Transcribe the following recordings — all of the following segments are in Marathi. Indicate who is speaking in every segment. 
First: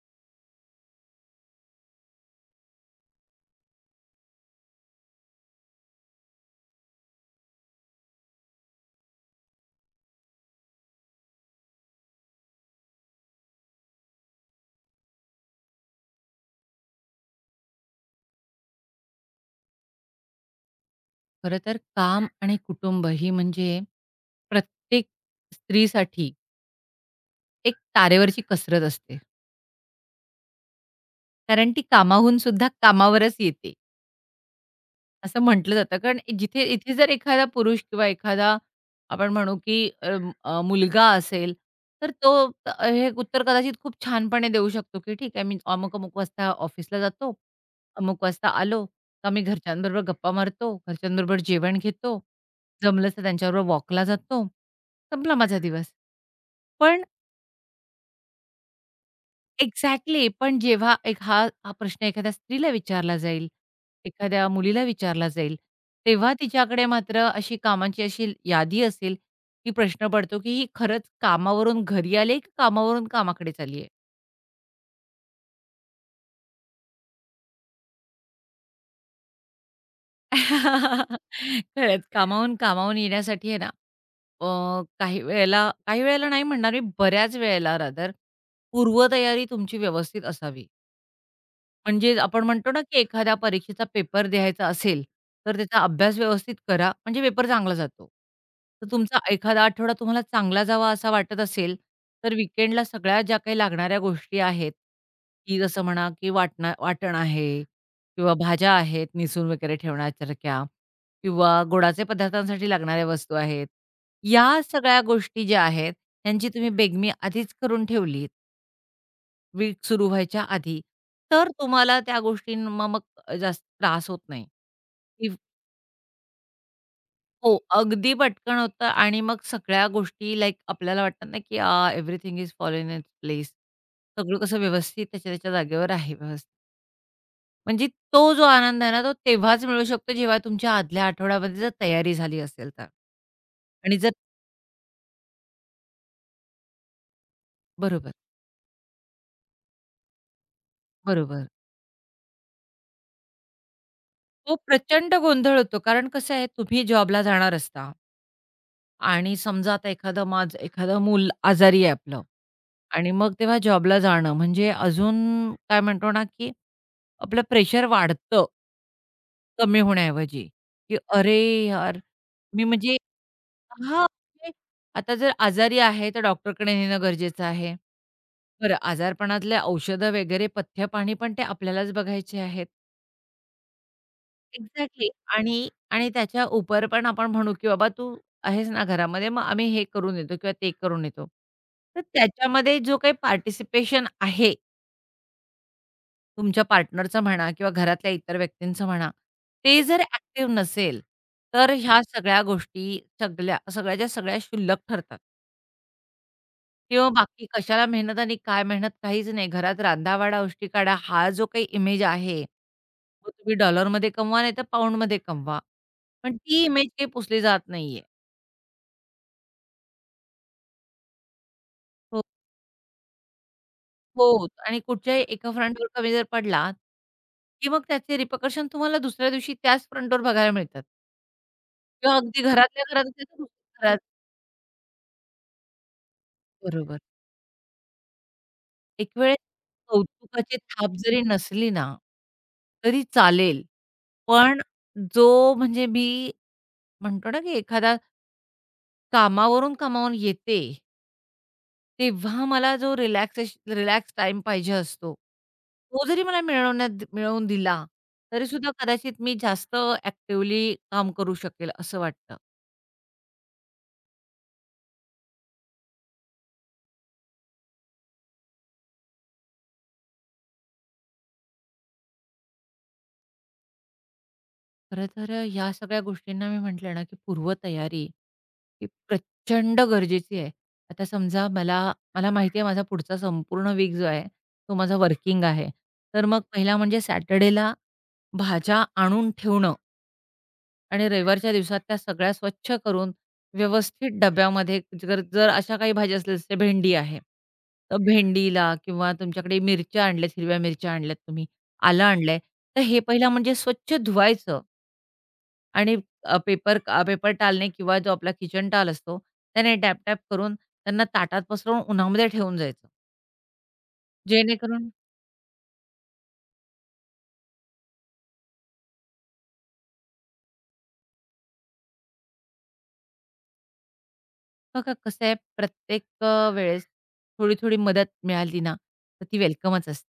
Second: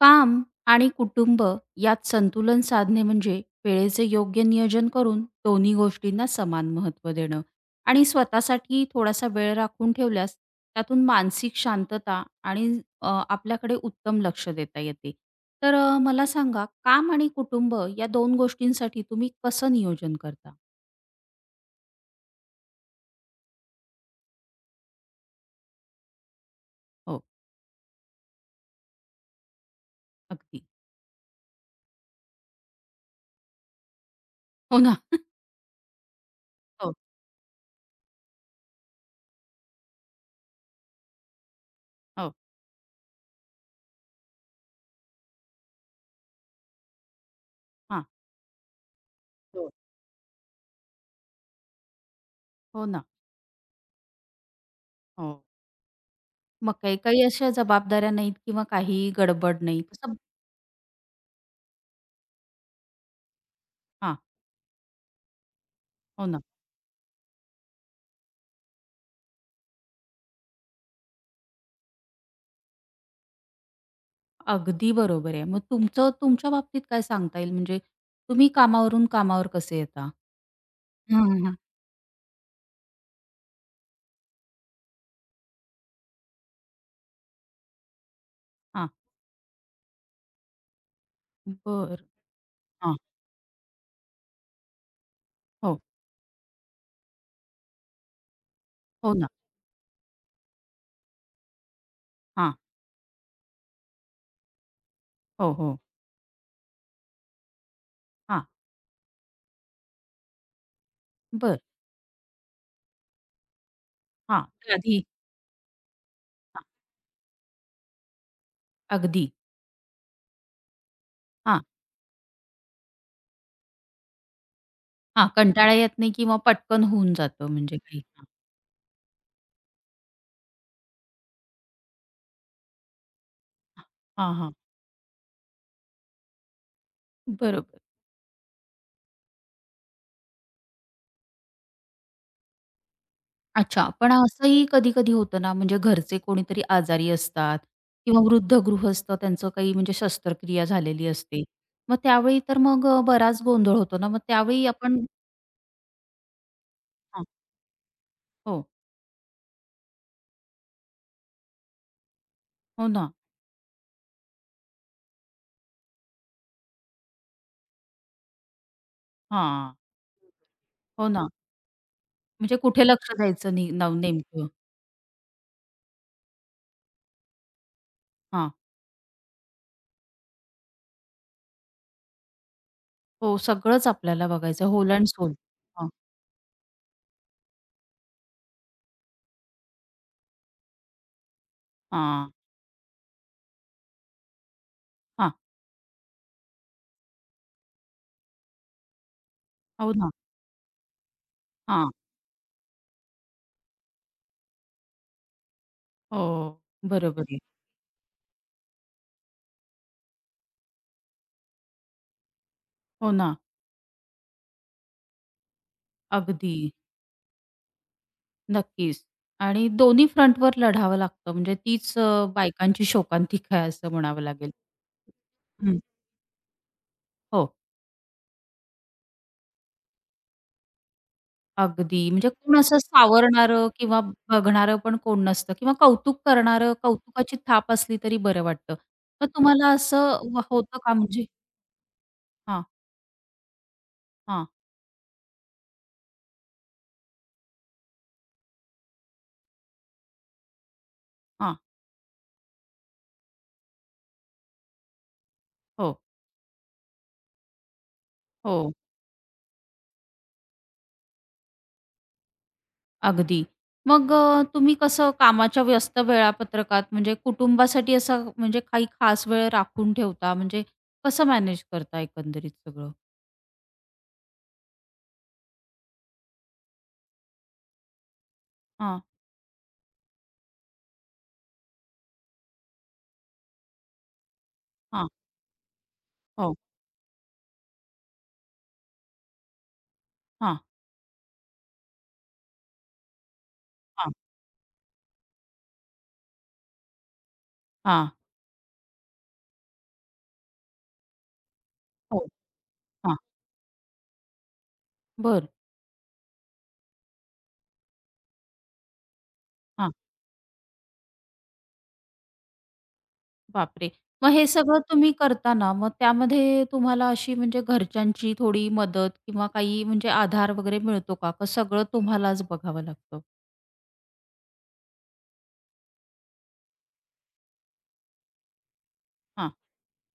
Speaker 1: काम आणि कुटुंब यात संतुलन साधणे म्हणजे वेळेचे योग्य नियोजन करून दोन्ही गोष्टींना समान महत्त्व देणं आणि स्वतःसाठी थोडासा वेळ राखून ठेवल्यास त्यातून मानसिक शांतता आणि आपल्याकडे उत्तम लक्ष देता येते. तर मला सांगा काम आणि कुटुंब या 2 गोष्टींसाठी तुम्ही कसं नियोजन करता?
Speaker 2: खरं तर काम आणि कुटुंब ही म्हणजे प्रत्येक स्त्रीसाठी
Speaker 1: हो,
Speaker 2: एक तारेवरची कसरत असते.
Speaker 1: अगदी.
Speaker 2: कारण ती कामाहून सुद्धा कामावरच येते.
Speaker 1: हो ना.
Speaker 2: असं म्हटलं जातं. कारण जिथे इथे
Speaker 1: हो,
Speaker 2: जर एखादा पुरुष किंवा एखादा आपण म्हणू की अ, अ, मुलगा असेल, तर तो
Speaker 1: हो.
Speaker 2: हे उत्तर कदाचित खूप छानपणे देऊ शकतो, की "ठीक आहे, मी अमुक-अमुक वाजता ऑफिसला जातो.
Speaker 1: हां.
Speaker 2: अमुक वाजता आलो का मी
Speaker 1: हो.
Speaker 2: घरच्यांबरोबर गप्पा मारतो, घरच्यांबरोबर जेवण घेतो,
Speaker 1: हो ना.
Speaker 2: जमलंच तर त्यांच्याबरोबर वॉकला जातो, संपला
Speaker 1: हो.
Speaker 2: माझा दिवस."
Speaker 1: मग काही
Speaker 2: पण
Speaker 1: काही अशा जबाबदाऱ्या नाहीत किंवा काही गडबड नाही. तसं
Speaker 2: एक्झॅक्टली. पण जेव्हा एक हा हा प्रश्न एखाद्या स्त्रीला विचारला जाईल,
Speaker 1: हां.
Speaker 2: एखाद्या मुलीला विचारला जाईल,
Speaker 1: हो
Speaker 2: तेव्हा
Speaker 1: ना.
Speaker 2: तिच्याकडे मात्र अशी कामांची अशी यादी असेल, की प्रश्न पडतो, की ही खरंच कामावरून घरी आली आहे, की कामावरून कामाकडे चालली आहे?
Speaker 1: अगदी बरोबर आहे. मग तुमचं तुमच्या बाबतीत काय सांगता येईल? म्हणजे तुम्ही कामावरून कामावर कसे येता? हां, हां, हां.
Speaker 2: खरंच कामाहून कामाहून येण्यासाठी आहे ना, अ, काही वेळेला नाही म्हणणार मी, बऱ्याच वेळेला रादर
Speaker 1: हां,
Speaker 2: पूर्वतयारी तुमची व्यवस्थित असावी. म्हणजे आपण म्हणतो ना,
Speaker 1: हां,
Speaker 2: की एखाद्या परीक्षेचा पेपर द्यायचा असेल, तर त्याचा
Speaker 1: हो,
Speaker 2: अभ्यास व्यवस्थित करा, म्हणजे पेपर चांगला जातो. तर
Speaker 1: हो
Speaker 2: तुमचा
Speaker 1: ना.
Speaker 2: एखादा आठवडा तुम्हाला चांगला जावा असा वाटत असेल, तर
Speaker 1: हां,
Speaker 2: वीकेंडला सगळ्या ज्या काही लागणाऱ्या गोष्टी आहेत,
Speaker 1: हो,
Speaker 2: की
Speaker 1: हो.
Speaker 2: जसं म्हणा, की वाटण आहे किंवा
Speaker 1: हां,
Speaker 2: भाज्या आहेत निसून वगैरे ठेवण्यासारख्या
Speaker 1: बर,
Speaker 2: किंवा गोडाचे पदार्थांसाठी लागणाऱ्या वस्तू आहेत.
Speaker 1: हां,
Speaker 2: या
Speaker 1: तर
Speaker 2: सगळ्या
Speaker 1: आधी
Speaker 2: गोष्टी ज्या आहेत, त्यांची
Speaker 1: हां,
Speaker 2: तुम्ही बेगमी आधीच करून ठेवलीत
Speaker 1: अगदी.
Speaker 2: वीक सुरू व्हायच्या आधी. तर
Speaker 1: हां,
Speaker 2: तुम्हाला त्या गोष्टींना मग जास्त त्रास होत नाही.
Speaker 1: हां,
Speaker 2: इव्ह
Speaker 1: कंटाळा येत नाही किंवा पटकन होऊन जातं
Speaker 2: हो,
Speaker 1: म्हणजे काही.
Speaker 2: अगदी
Speaker 1: हां,
Speaker 2: पटकन होतं आणि मग सगळ्या गोष्टी लाइक आपल्याला वाटतात ना, की everything is following in its place.
Speaker 1: हां,
Speaker 2: सगळं
Speaker 1: हां,
Speaker 2: कसं व्यवस्थित त्याच्या त्याच्या जागेवर आहे व्यवस्थित.
Speaker 1: बरोबर.
Speaker 2: म्हणजे तो जो आनंद आहे ना, तो तेव्हाच मिळू शकतो जेव्हा तुमच्या आदल्या आठवड्यामध्ये जर तयारी झाली असेल तर.
Speaker 1: अच्छा.
Speaker 2: आणि जर
Speaker 1: पण असंही कधी-कधी होतं ना, म्हणजे घरचे कोणीतरी आजारी असतात
Speaker 2: बरोबर,
Speaker 1: किंवा वृद्ध गृहस्थ त्यांचं काही म्हणजे शस्त्रक्रिया झालेली असते.
Speaker 2: बरोबर.
Speaker 1: मग त्यावेळी तर मग बराच गोंधळ होतो ना, मग
Speaker 2: तो
Speaker 1: त्यावेळी आपण
Speaker 2: प्रचंड गोंधळ होतो. कारण कसं आहे तुम्ही जॉबला
Speaker 1: हां.
Speaker 2: जाणार असता.
Speaker 1: हो.
Speaker 2: आणि समजा आता माझं एखादं मूल आजारी आहे आपलं
Speaker 1: हो
Speaker 2: आणि
Speaker 1: ना.
Speaker 2: मग तेव्हा जॉबला जाणं म्हणजे अजून काय म्हणतो ना, की आपलं प्रेशर वाढतं.
Speaker 1: हां.
Speaker 2: कमी होण्याऐवजी, की
Speaker 1: हो ना.
Speaker 2: "अरे यार!"
Speaker 1: म्हणजे
Speaker 2: मी
Speaker 1: कुठे
Speaker 2: म्हणजे
Speaker 1: लक्ष द्यायचं नी नव
Speaker 2: हां,
Speaker 1: नेमकं?
Speaker 2: म्हणजे आता जर आजारी आहे, तर डॉक्टरकडे नेणं गरजेचं आहे.
Speaker 1: हां.
Speaker 2: बरं आजारपणातले औषधं वगैरे पथ्यपाणी पण ते आपल्यालाच बघायचे आहेत.
Speaker 1: हो, सगळंच आपल्याला बघायचं होल अँड
Speaker 2: एक्झॅक्टली.
Speaker 1: सोल.
Speaker 2: आणि
Speaker 1: हां.
Speaker 2: आणि त्याच्या उपर पण आपण म्हणू, की "बाबा तू आहेस ना घरामध्ये, मग आम्ही हे करून येतो किंवा ते करून येतो." तर
Speaker 1: हां.
Speaker 2: त्याच्यामध्ये जो काही पार्टिसिपेशन आहे
Speaker 1: हां.
Speaker 2: तुमच्या पार्टनरचं म्हणा किंवा घरातल्या इतर व्यक्तींचं म्हणा, ते
Speaker 1: हो
Speaker 2: जर
Speaker 1: ना.
Speaker 2: ॲक्टिव्ह नसेल, तर
Speaker 1: हां.
Speaker 2: ह्या सगळ्या गोष्टी सगळ्या क्षुल्लक ठरतात.
Speaker 1: हो.
Speaker 2: किंवा
Speaker 1: बरोबर आहे.
Speaker 2: बाकी कशाला मेहनत आणि काय मेहनत काहीच नाही. घरात रांधा-वाढा, उष्टी काढा हा जो काही इमेज आहे,
Speaker 1: हो
Speaker 2: तो
Speaker 1: ना.
Speaker 2: तुम्ही डॉलरमध्ये कमवा नाहीतर पाऊंडमध्ये कमवा. पण
Speaker 1: अगदी.
Speaker 2: ती इमेज काही पुसली जात नाहीये.
Speaker 1: नक्कीच. आणि दोन्ही फ्रंटवर लढावं लागतं म्हणजे तीच
Speaker 2: हो.
Speaker 1: बायकांची शोकांतिका आहे असं म्हणावं
Speaker 2: हो
Speaker 1: लागेल.
Speaker 2: आणि कुठच्याही एका
Speaker 1: हं.
Speaker 2: फ्रंटवर कमी जर पडला,
Speaker 1: हो,
Speaker 2: की मग त्याचे रिपरकशन तुम्हाला दुसऱ्या दिवशी त्याच फ्रंटवर बघायला मिळतात.
Speaker 1: अगदी.
Speaker 2: किंवा
Speaker 1: म्हणजे
Speaker 2: अगदी
Speaker 1: कोण असं
Speaker 2: घरातल्या घरात असेल तर
Speaker 1: सावरणारं
Speaker 2: घरात
Speaker 1: किंवा बघणारं पण कोण नसतं किंवा कौतुक करणारं,
Speaker 2: बरोबर.
Speaker 1: कौतुकाची थाप असली तरी बरं वाटतं.
Speaker 2: एक
Speaker 1: तर
Speaker 2: वेळेस
Speaker 1: तुम्हाला असं व-
Speaker 2: कौतुकाची
Speaker 1: होतं
Speaker 2: थाप
Speaker 1: का
Speaker 2: जरी
Speaker 1: म्हणजे
Speaker 2: नसली ना,
Speaker 1: हां,
Speaker 2: तरी चालेल.
Speaker 1: हां,
Speaker 2: पण जो म्हणजे मी म्हणतो ना, की एखादा कामावरून कामावरून येते,
Speaker 1: हां.
Speaker 2: तेव्हा मला जो रिलॅक्स टाईम पाहिजे असतो,
Speaker 1: हो,
Speaker 2: तो जरी मला मिळवून दिला, तरीसुद्धा
Speaker 1: हो.
Speaker 2: कदाचित मी जास्त ॲक्टिव्हली काम करू शकेल असं वाटतं.
Speaker 1: अगदी. मग तुम्ही कसं कामाच्या व्यस्त वेळापत्रकात म्हणजे कुटुंबासाठी असा म्हणजे काही खास वेळ राखून ठेवता? म्हणजे कसं मॅनेज करता एकंदरीत सगळं?
Speaker 2: खरं तर ह्या सगळ्या गोष्टींना मी म्हटलं ना, की पूर्वतयारी ती
Speaker 1: हां,
Speaker 2: प्रचंड गरजेची आहे. आता समजा मला मला माहिती आहे माझा पुढचा संपूर्ण वीक जो आहे, तो माझा
Speaker 1: हां.
Speaker 2: वर्किंग आहे. तर मग
Speaker 1: हो.
Speaker 2: पहिला म्हणजे सॅटर्डेला भाज्या आणून ठेवणं
Speaker 1: हां,
Speaker 2: आणि रविवारच्या दिवसात त्या सगळ्या स्वच्छ करून
Speaker 1: हां,
Speaker 2: व्यवस्थित डब्यामध्ये जर जर अशा काही भाज्या असल्या जसे भेंडी आहे, तर
Speaker 1: हां.
Speaker 2: भेंडीला किंवा तुमच्याकडे मिरच्या आणल्यात, हिरव्या मिरच्या आणल्यात तुम्ही, आलं
Speaker 1: हो.
Speaker 2: आणलंय, तर हे
Speaker 1: हां.
Speaker 2: पहिला म्हणजे स्वच्छ धुवायचं.
Speaker 1: बरं.
Speaker 2: आणि पेपर टॉलने किंवा जो आपला किचन टाल असतो, त्याने
Speaker 1: हां.
Speaker 2: डॅप-डॅप करून त्यांना ताटात पसरवून उन्हामध्ये ठेवून जायचं.
Speaker 1: बापरे! मग हे सगळं
Speaker 2: जेणेकरून
Speaker 1: तुम्ही करता मग त्यामध्ये तुम्हाला अशी म्हणजे घरच्यांची थोडी मदत किंवा काही म्हणजे आधार वगैरे मिळतो का? का सगळं तुम्हालाच बघावं लागतं?
Speaker 2: बघा कसं आहे प्रत्येक वेळेस थोडी-थोडी मदत मिळाली ना, तर ती
Speaker 1: हां.
Speaker 2: वेलकमच असते.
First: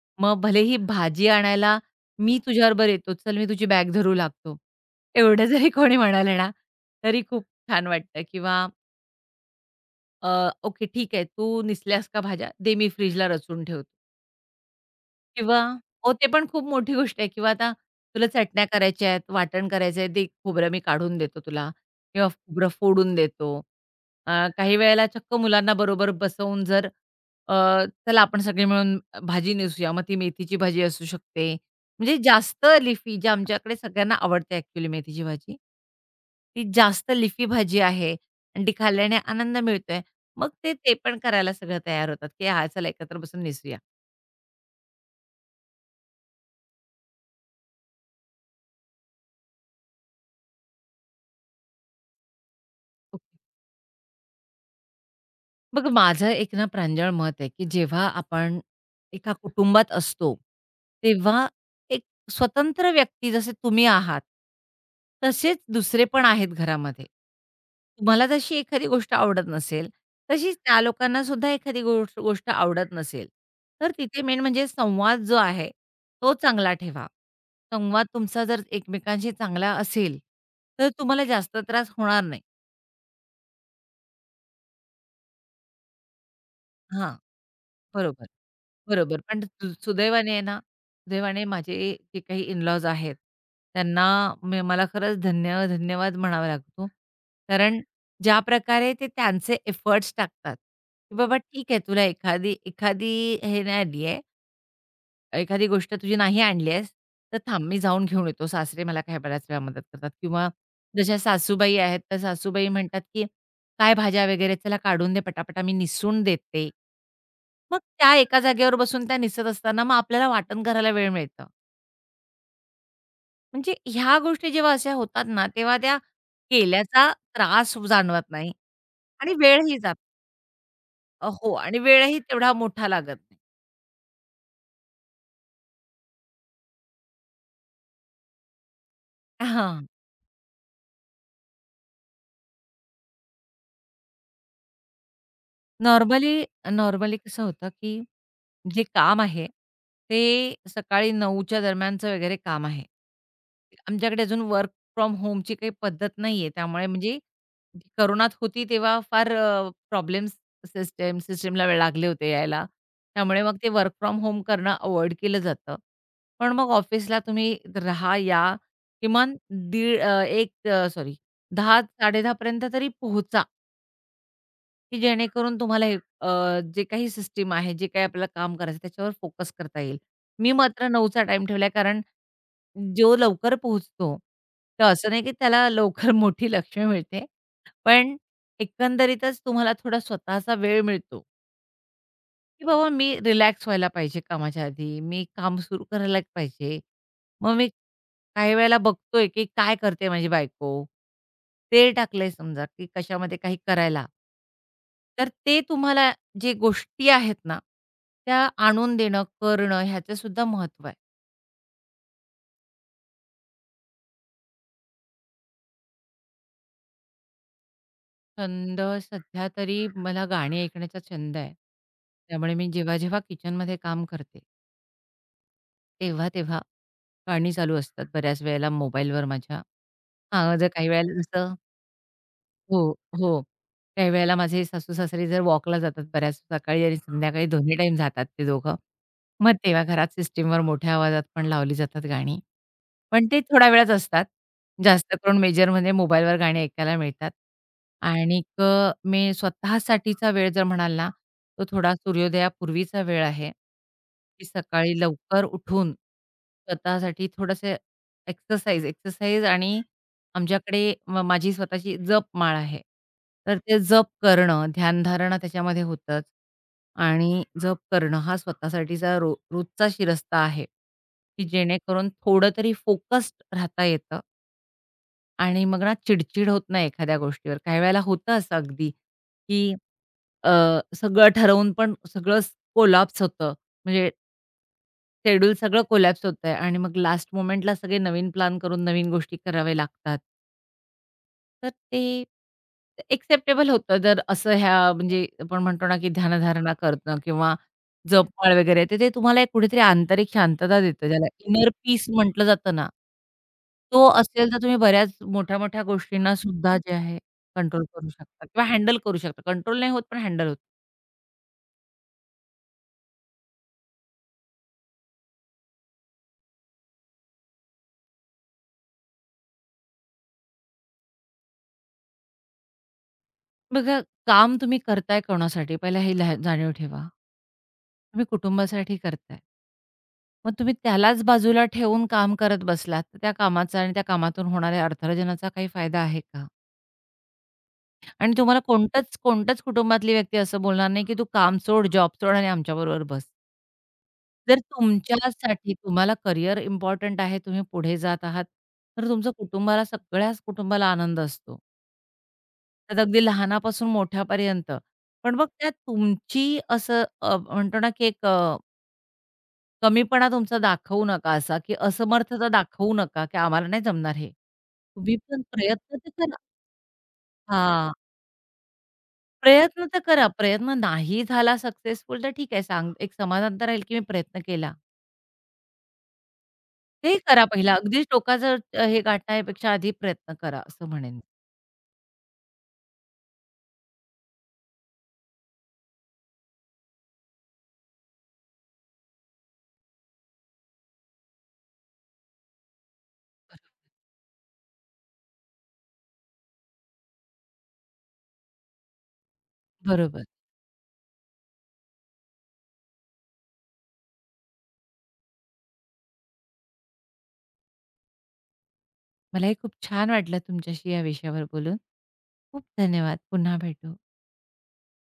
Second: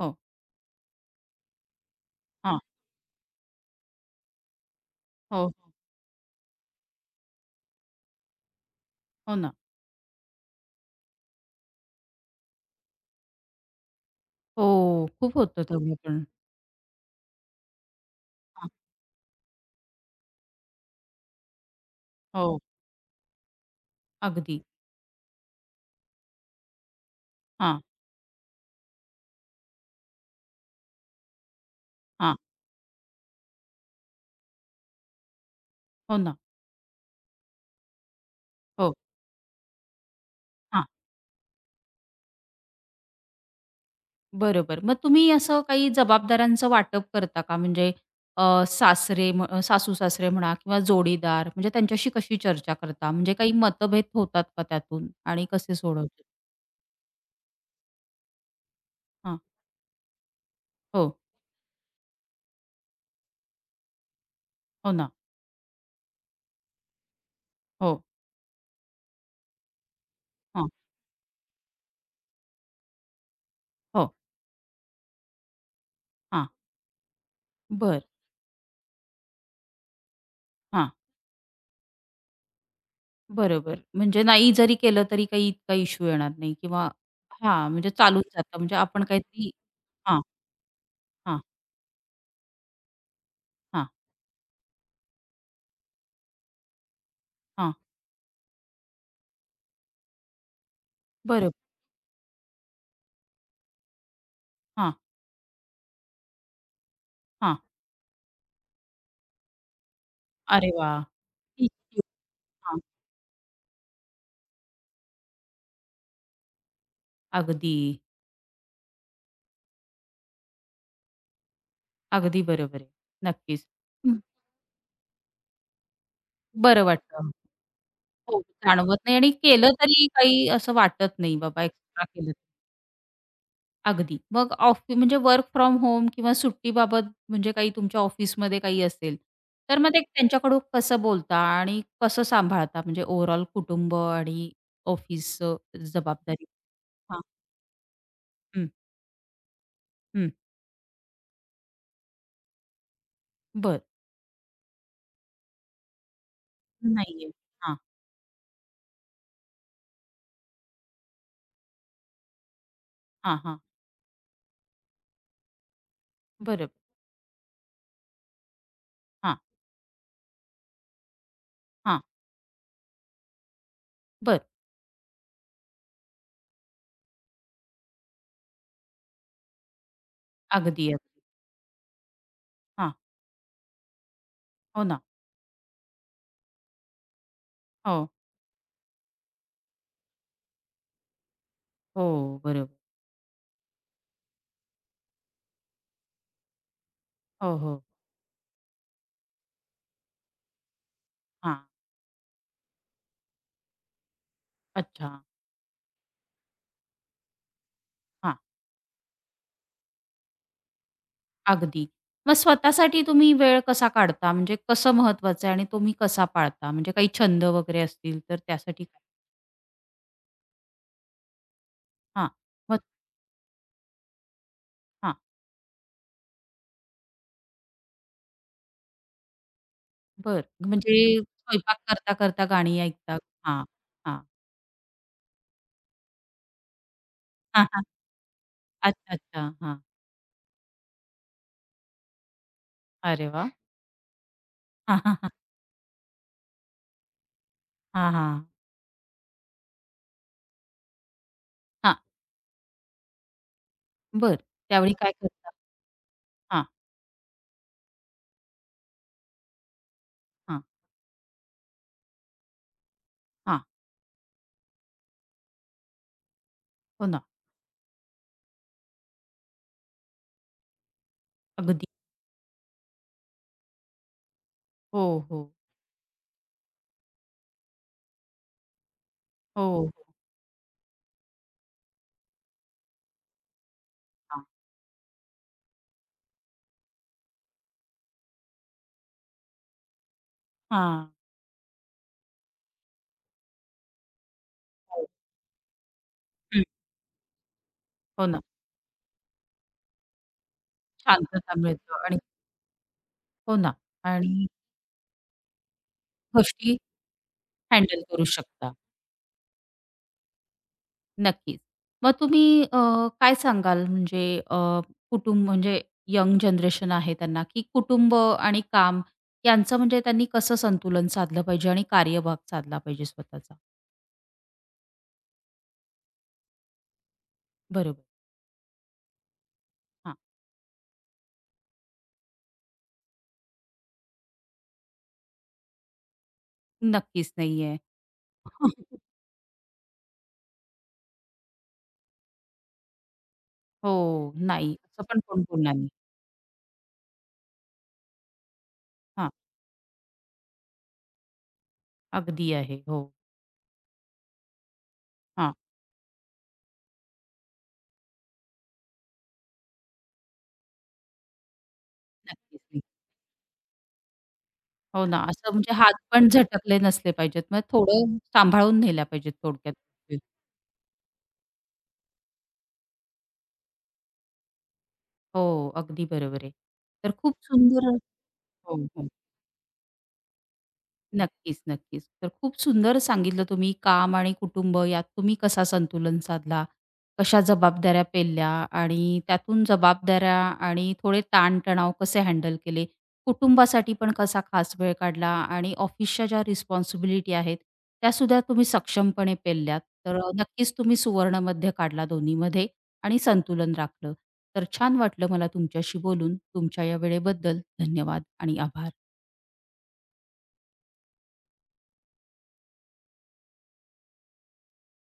Speaker 1: हो.
Speaker 2: मग भलेही भाजी आणायला मी
Speaker 1: हां.
Speaker 2: तुझ्याबरोबर येतो, चल मी तुझी बॅग धरू लागतो. एवढं
Speaker 1: हो, हो.
Speaker 2: जरी कोणी म्हणाले ना, तरी खूप छान वाटतं किंवा
Speaker 1: हो ना.
Speaker 2: अ, ओके ठीक आहे, तू निसल्यास का भाज्या? दे मी फ्रिजला रचून ठेवतो.
Speaker 1: हो. खूप
Speaker 2: किंवा
Speaker 1: होतं तेव्हा
Speaker 2: हो,
Speaker 1: पण.
Speaker 2: ते पण खूप मोठी गोष्ट आहे किंवा आता तुला चटण्या
Speaker 1: हां.
Speaker 2: करायच्या आहेत, वाटण करायचं आहे, ते खोबरं मी काढून देतो तुला किंवा
Speaker 1: हो.
Speaker 2: खोबरं फोडून देतो. अ,
Speaker 1: अगदी.
Speaker 2: काही वेळेला चक्क मुलांना बरोबर बसवून अ,
Speaker 1: हां,
Speaker 2: चला आपण सगळे मिळून भाजी नेसूया, मग ती मेथीची भाजी असू शकते. म्हणजे
Speaker 1: हां.
Speaker 2: जास्त लिफी जी आमच्याकडे सगळ्यांना आवडते ॲक्चुअली मेथीची भाजी,
Speaker 1: हो ना.
Speaker 2: ती जास्त लिफी भाजी आहे आणि ती
Speaker 1: हो.
Speaker 2: खाल्ल्याने आनंद मिळतोय. मग ते
Speaker 1: हां.
Speaker 2: ते पण करायला सगळं तयार होतात, की "हां, चला एकत्र बसून नेसूया."
Speaker 1: बरोबर. मग तुम्ही असं काही जबाबदाऱ्यांचं वाटप करता का? म्हणजे सासरे म्ह सासू-सासरे म्हणा किंवा जोडीदार म्हणजे त्यांच्याशी कशी चर्चा करता? म्हणजे काही मतभेद होतात का त्यातून आणि कसे
Speaker 2: बघ
Speaker 1: सोडवतात?
Speaker 2: माझं एक ना प्रांजळ मत आहे, की जेव्हा आपण एका
Speaker 1: हां.
Speaker 2: कुटुंबात असतो,
Speaker 1: हो.
Speaker 2: तेव्हा एक स्वतंत्र व्यक्ती जसे तुम्ही आहात,
Speaker 1: हो ना.
Speaker 2: तसेच दुसरे पण आहेत घरामध्ये.
Speaker 1: हो.
Speaker 2: तुम्हाला जशी एखादी गोष्ट आवडत नसेल, तशीच
Speaker 1: हां.
Speaker 2: त्या लोकांना सुद्धा एखादी गोष्ट गोष्ट आवडत नसेल. तर
Speaker 1: हो.
Speaker 2: तिथे मेन म्हणजे संवाद जो आहे, तो
Speaker 1: हां.
Speaker 2: चांगला ठेवा.
Speaker 1: बरं.
Speaker 2: संवाद तुमचा जर एकमेकांशी चांगला असेल, तर
Speaker 1: हां.
Speaker 2: तुम्हाला जास्त त्रास होणार नाही.
Speaker 1: बरोबर. म्हणजे नाही जरी केलं तरी काही इतका इश्यू येणार नाही किंवा
Speaker 2: हां.
Speaker 1: हां, म्हणजे चालूच
Speaker 2: बरोबर.
Speaker 1: जातं म्हणजे आपण
Speaker 2: बरोबर. पण
Speaker 1: काहीतरी हां,
Speaker 2: सुदैवाने आहे ना,
Speaker 1: हां,
Speaker 2: सुदैवाने माझे जे काही इन-लॉज आहेत,
Speaker 1: हां,
Speaker 2: त्यांना मला खरंच धन्यवाद म्हणावा लागतो.
Speaker 1: हां.
Speaker 2: कारण ज्या प्रकारे ते त्यांचे एफर्ट्स टाकतात, की "बाबा
Speaker 1: बरोबर.
Speaker 2: ठीक आहे, तुला एखादी एखादी हे नाही आली
Speaker 1: हां,
Speaker 2: एखादी गोष्ट तुझी नाही आणली आहेस, तर
Speaker 1: हां.
Speaker 2: थांब मी जाऊन घेऊन येतो. सासरे मला काही बऱ्याच वेळा मदत करतात किंवा
Speaker 1: अरे वाह!
Speaker 2: जशा सासूबाई आहेत,
Speaker 1: इच्छुक.
Speaker 2: तर सासूबाई
Speaker 1: हां,
Speaker 2: म्हणतात, की "काय भाज्या वगैरे चला काढून दे पटापटा मी निसून देते."
Speaker 1: अगदी,
Speaker 2: मग त्या एका जागेवर बसून त्या निसत असताना मग आपल्याला वाटण करायला वेळ मिळतं.
Speaker 1: अगदी बरोबर आहे. नक्कीच.
Speaker 2: म्हणजे ह्या
Speaker 1: हं,
Speaker 2: गोष्टी जेव्हा अशा होतात ना, तेव्हा त्या
Speaker 1: बरं
Speaker 2: केल्याचा
Speaker 1: वाटतं.
Speaker 2: त्रास जाणवत
Speaker 1: हो,
Speaker 2: नाही
Speaker 1: जाणवत नाही आणि
Speaker 2: आणि
Speaker 1: केलं तरी काही असं वाटत नाही
Speaker 2: हो
Speaker 1: बाबा
Speaker 2: आणि
Speaker 1: एक्स्ट्रा
Speaker 2: वेळही
Speaker 1: केलं.
Speaker 2: तेवढा मोठा लागत नाही.
Speaker 1: अगदी. मग ऑफ म्हणजे वर्क फ्रॉम होम किंवा सुट्टीबाबत म्हणजे काही तुमच्या ऑफिसमध्ये काही असेल, तर
Speaker 2: हां.
Speaker 1: मग ते त्यांच्याकडून कसं बोलता आणि कसं सांभाळता म्हणजे ओव्हरऑल कुटुंब आणि ऑफिसचं
Speaker 2: नॉर्मली
Speaker 1: जबाबदारी?
Speaker 2: नॉर्मली
Speaker 1: हां,
Speaker 2: कसं होतं, की
Speaker 1: हं,
Speaker 2: जे काम आहे,
Speaker 1: हं.
Speaker 2: ते सकाळी 9च्या दरम्यानचं वगैरे काम आहे.
Speaker 1: बरं.
Speaker 2: आमच्याकडे अजून वर्क फ्रॉम होमची काही पद्धत नाहीये. त्यामुळे म्हणजे
Speaker 1: नाहीये. हां,
Speaker 2: कोरोनात होती तेव्हा फार प्रॉब्लेम्स सिस्टमला वेळ लागले होते यायला.
Speaker 1: हां,
Speaker 2: त्यामुळे मग
Speaker 1: हां.
Speaker 2: ते वर्क फ्रॉम होम करणं अव्हॉइड केलं जातं. पण मग
Speaker 1: बरोबर.
Speaker 2: ऑफिसला तुम्ही राहा, या किमान
Speaker 1: हां,
Speaker 2: दीड अ, 1 सॉरी 10,
Speaker 1: हां.
Speaker 2: 10:30 तरी पोहोचा.
Speaker 1: बरं.
Speaker 2: की जेणेकरून तुम्हाला हे जे काही सिस्टम आहे, जे काही आपल्याला काम करायचं आहे, त्याच्यावर फोकस करता येईल. मी मात्र
Speaker 1: अगदी, अगदी.
Speaker 2: 9चा टाइम ठेवलाय कारण
Speaker 1: हां.
Speaker 2: जो लवकर पोहोचतो, तर
Speaker 1: हो ना.
Speaker 2: असं नाही की त्याला लवकर मोठी लक्ष्य मिळते.
Speaker 1: हो,
Speaker 2: पण एकंदरीतच तुम्हाला थोडा स्वतःचा वेळ मिळतो,
Speaker 1: हो,
Speaker 2: की
Speaker 1: बरोबर.
Speaker 2: बाबा मी रिलॅक्स व्हायला पाहिजे कामाच्या आधी. मी काम सुरू करायला पाहिजे. मग
Speaker 1: हो,
Speaker 2: मी
Speaker 1: हो.
Speaker 2: काही वेळेला बघतोय, की काय करते माझी बायको?
Speaker 1: हां,
Speaker 2: तेल टाकलंय समजा, की कशामध्ये काही करायला.
Speaker 1: अच्छा.
Speaker 2: तर ते तुम्हाला जे गोष्टी आहेत ना,
Speaker 1: हां,
Speaker 2: त्या आणून देणं, करणं ह्याचं सुद्धा महत्त्व आहे.
Speaker 1: अगदी. मग स्वतःसाठी तुम्ही वेळ कसा काढता? म्हणजे कसं महत्वाचं आहे आणि तुम्ही कसा पाळता? म्हणजे काही छंद वगैरे असतील तर
Speaker 2: छंद
Speaker 1: त्यासाठी काय?
Speaker 2: सध्या तरी मला गाणी ऐकण्याचा छंद आहे.
Speaker 1: हां,
Speaker 2: त्यामुळे मी
Speaker 1: मग
Speaker 2: जेव्हा-जेव्हा किचनमध्ये काम करते,
Speaker 1: हां,
Speaker 2: तेव्हा-तेव्हा गाणी चालू असतात बऱ्याच वेळेला मोबाईलवर माझ्या.
Speaker 1: बरं.
Speaker 2: हां, जर काही
Speaker 1: म्हणजे
Speaker 2: वेळेला जसं
Speaker 1: स्वयंपाक करता-करता गाणी
Speaker 2: हो,
Speaker 1: ऐकता?
Speaker 2: हो.
Speaker 1: हां,
Speaker 2: काही
Speaker 1: हां.
Speaker 2: वेळेला माझे सासू-सासरे जर वॉकला जातात बऱ्याच सकाळी आणि संध्याकाळी
Speaker 1: हां,
Speaker 2: दोन्ही
Speaker 1: हां.
Speaker 2: टाईम जातात ते दोघं.
Speaker 1: अच्छा, अच्छा.
Speaker 2: मग
Speaker 1: हां.
Speaker 2: तेव्हा घरात सिस्टीमवर मोठ्या आवाजात पण लावली जातात गाणी. पण
Speaker 1: अरे
Speaker 2: ते
Speaker 1: वाह!
Speaker 2: थोड्या वेळाच असतात. जास्त करून मेजरमध्ये मोबाईलवर गाणी ऐकायला मिळतात.
Speaker 1: हां, हां, हां. हां,
Speaker 2: आणि
Speaker 1: हां.
Speaker 2: मी स्वतःसाठीचा वेळ जर म्हणाल ना, तो थोडा
Speaker 1: हां,
Speaker 2: सूर्योदयापूर्वीचा वेळ आहे.
Speaker 1: बरं.
Speaker 2: की
Speaker 1: त्यावेळी
Speaker 2: सकाळी
Speaker 1: काय
Speaker 2: लवकर
Speaker 1: करता?
Speaker 2: उठून
Speaker 1: हां,
Speaker 2: स्वतःसाठी थोडंसं एक्सरसाइज आणि
Speaker 1: हां,
Speaker 2: आमच्याकडे माझी स्वतःची जपमाळ आहे. तर
Speaker 1: हां.
Speaker 2: ते जप करणं, ध्यानधारणा त्याच्यामध्ये होतंच
Speaker 1: हो ना.
Speaker 2: आणि जप करणं हा स्वतःसाठीचा रोजचा शिरस्ता आहे, की
Speaker 1: अगदी.
Speaker 2: जेणेकरून थोडं तरी फोकस्ड राहता येतं
Speaker 1: हो, हो.
Speaker 2: आणि मग ना चिडचिड होत नाही एखाद्या गोष्टीवर. काही वेळेला होतं असं अगदी,
Speaker 1: हो,
Speaker 2: की
Speaker 1: हो.
Speaker 2: अ, सगळं ठरवून पण सगळंच कोलॅप्स होतं. म्हणजे
Speaker 1: हां,
Speaker 2: शेड्यूल सगळं कोलॅप्स होतंय आणि मग लास्ट मोमेंटला सगळे नवीन प्लॅन करून नवीन गोष्टी कराव्या लागतात.
Speaker 1: हां.
Speaker 2: तर ते एक्सेप्टेबल होतं जर असं ह्या
Speaker 1: हो.
Speaker 2: म्हणजे आपण म्हणतो ना, की
Speaker 1: हं.
Speaker 2: ध्यानधारणा करणं किंवा
Speaker 1: हो ना.
Speaker 2: जपमाळ वगैरे तर ते तुम्हाला एक कुठेतरी आंतरिक शांतता देतं. ज्याला
Speaker 1: शांतता
Speaker 2: इनर पीस
Speaker 1: मिळतं आणि
Speaker 2: म्हटलं जातं ना,
Speaker 1: हो ना
Speaker 2: तो
Speaker 1: आणि
Speaker 2: असेल तर तुम्ही बऱ्याच मोठ्या-मोठ्या गोष्टींना सुद्धा
Speaker 1: गोष्टी
Speaker 2: जे आहे कंट्रोल
Speaker 1: हँडल
Speaker 2: करू
Speaker 1: करू
Speaker 2: शकता किंवा
Speaker 1: शकता.
Speaker 2: हँडल करू शकता. कंट्रोल नाही होत, पण हँडल होतं.
Speaker 1: नक्कीच. मग तुम्ही काय सांगाल म्हणजे अ, कुटुंब म्हणजे यंग जनरेशन आहे त्यांना, की कुटुंब आणि काम यांचं म्हणजे त्यांनी कसं संतुलन साधलं पाहिजे आणि कार्यभाग साधला पाहिजे स्वतःचा?
Speaker 2: बघा काम तुम्ही करताय कोणासाठी पहिला हे जाणीव ठेवा.
Speaker 1: बरोबर.
Speaker 2: तुम्ही कुटुंबासाठी करताय.
Speaker 1: हां.
Speaker 2: मग तुम्ही त्यालाच बाजूला ठेवून काम करत बसलात, तर त्या कामाचा आणि त्या कामातून होणाऱ्या अर्थार्जनाचा काही फायदा आहे का?
Speaker 1: नक्कीच नाहीये.
Speaker 2: आणि तुम्हाला कोणतंच कोणतंच कुटुंबातली व्यक्ती असं बोलणार नाही, की "तू काम सोड, जॉब सोड आणि आमच्याबरोबर बस."
Speaker 1: हो,
Speaker 2: जर
Speaker 1: नाही. असं पण कोण
Speaker 2: तुमच्यासाठी
Speaker 1: बोलणार नाही.
Speaker 2: तुम्हाला करियर इम्पोर्टंट आहे, तुम्ही पुढे जात आहात, तर तुमचं
Speaker 1: हां,
Speaker 2: कुटुंबाला सगळ्याच कुटुंबाला आनंद असतो.
Speaker 1: अगदी आहे.
Speaker 2: त्यात
Speaker 1: हो.
Speaker 2: अगदी लहानापासून मोठ्यापर्यंत. पण मग
Speaker 1: हां,
Speaker 2: त्यात तुमची असं म्हणतो ना, की एक कमीपणा तुमचा दाखवू नका असा, की असमर्थता
Speaker 1: नक्कीच. नाही.
Speaker 2: दाखवू नका, की आम्हाला नाही जमणार हे.
Speaker 1: हो
Speaker 2: तुम्ही
Speaker 1: ना,
Speaker 2: पण
Speaker 1: असं म्हणजे हात
Speaker 2: प्रयत्न तर
Speaker 1: पण
Speaker 2: करा.
Speaker 1: झटकले नसले पाहिजेत. मग
Speaker 2: हां,
Speaker 1: थोडं सांभाळून नेल्या पाहिजेत थोडक्यात.
Speaker 2: प्रयत्न तर करा. प्रयत्न नाही झाला सक्सेसफुल तर ठीक आहे. सांग एक समाधान तर राहील, की मी प्रयत्न केला.
Speaker 1: हो, अगदी बरोबर आहे.
Speaker 2: ते
Speaker 1: तर खूप
Speaker 2: करा पहिला.
Speaker 1: सुंदर
Speaker 2: अगदीच टोकाचं
Speaker 1: हो,
Speaker 2: हे
Speaker 1: हो.
Speaker 2: गाठण्यापेक्षा आधी प्रयत्न करा असं म्हणेन मी.
Speaker 1: नक्कीच, नक्कीच. तर खूप सुंदर सांगितलं तुम्ही काम आणि कुटुंब यात तुम्ही कसा संतुलन साधला, कशा जबाबदाऱ्या पेलल्या आणि त्यातून जबाबदाऱ्या आणि थोडे ताण-तणाव कसे हँडल केले. कुटुंबासाठी पण कसा खास वेळ काढला आणि ऑफिसच्या ज्या रिस्पॉन्सिबिलिटी आहेत, त्यासुद्धा तुम्ही सक्षमपणे पेलल्यात. तर
Speaker 2: बरोबर.
Speaker 1: नक्कीच तुम्ही सुवर्णमध्य काढला दोन्हीमध्ये आणि संतुलन राखलं. तर छान वाटलं मला तुमच्याशी बोलून. तुमच्या या वेळेबद्दल धन्यवाद आणि आभार.
Speaker 2: मलाही खूप छान वाटलं तुमच्याशी या विषयावर बोलून. खूप धन्यवाद. पुन्हा भेटू.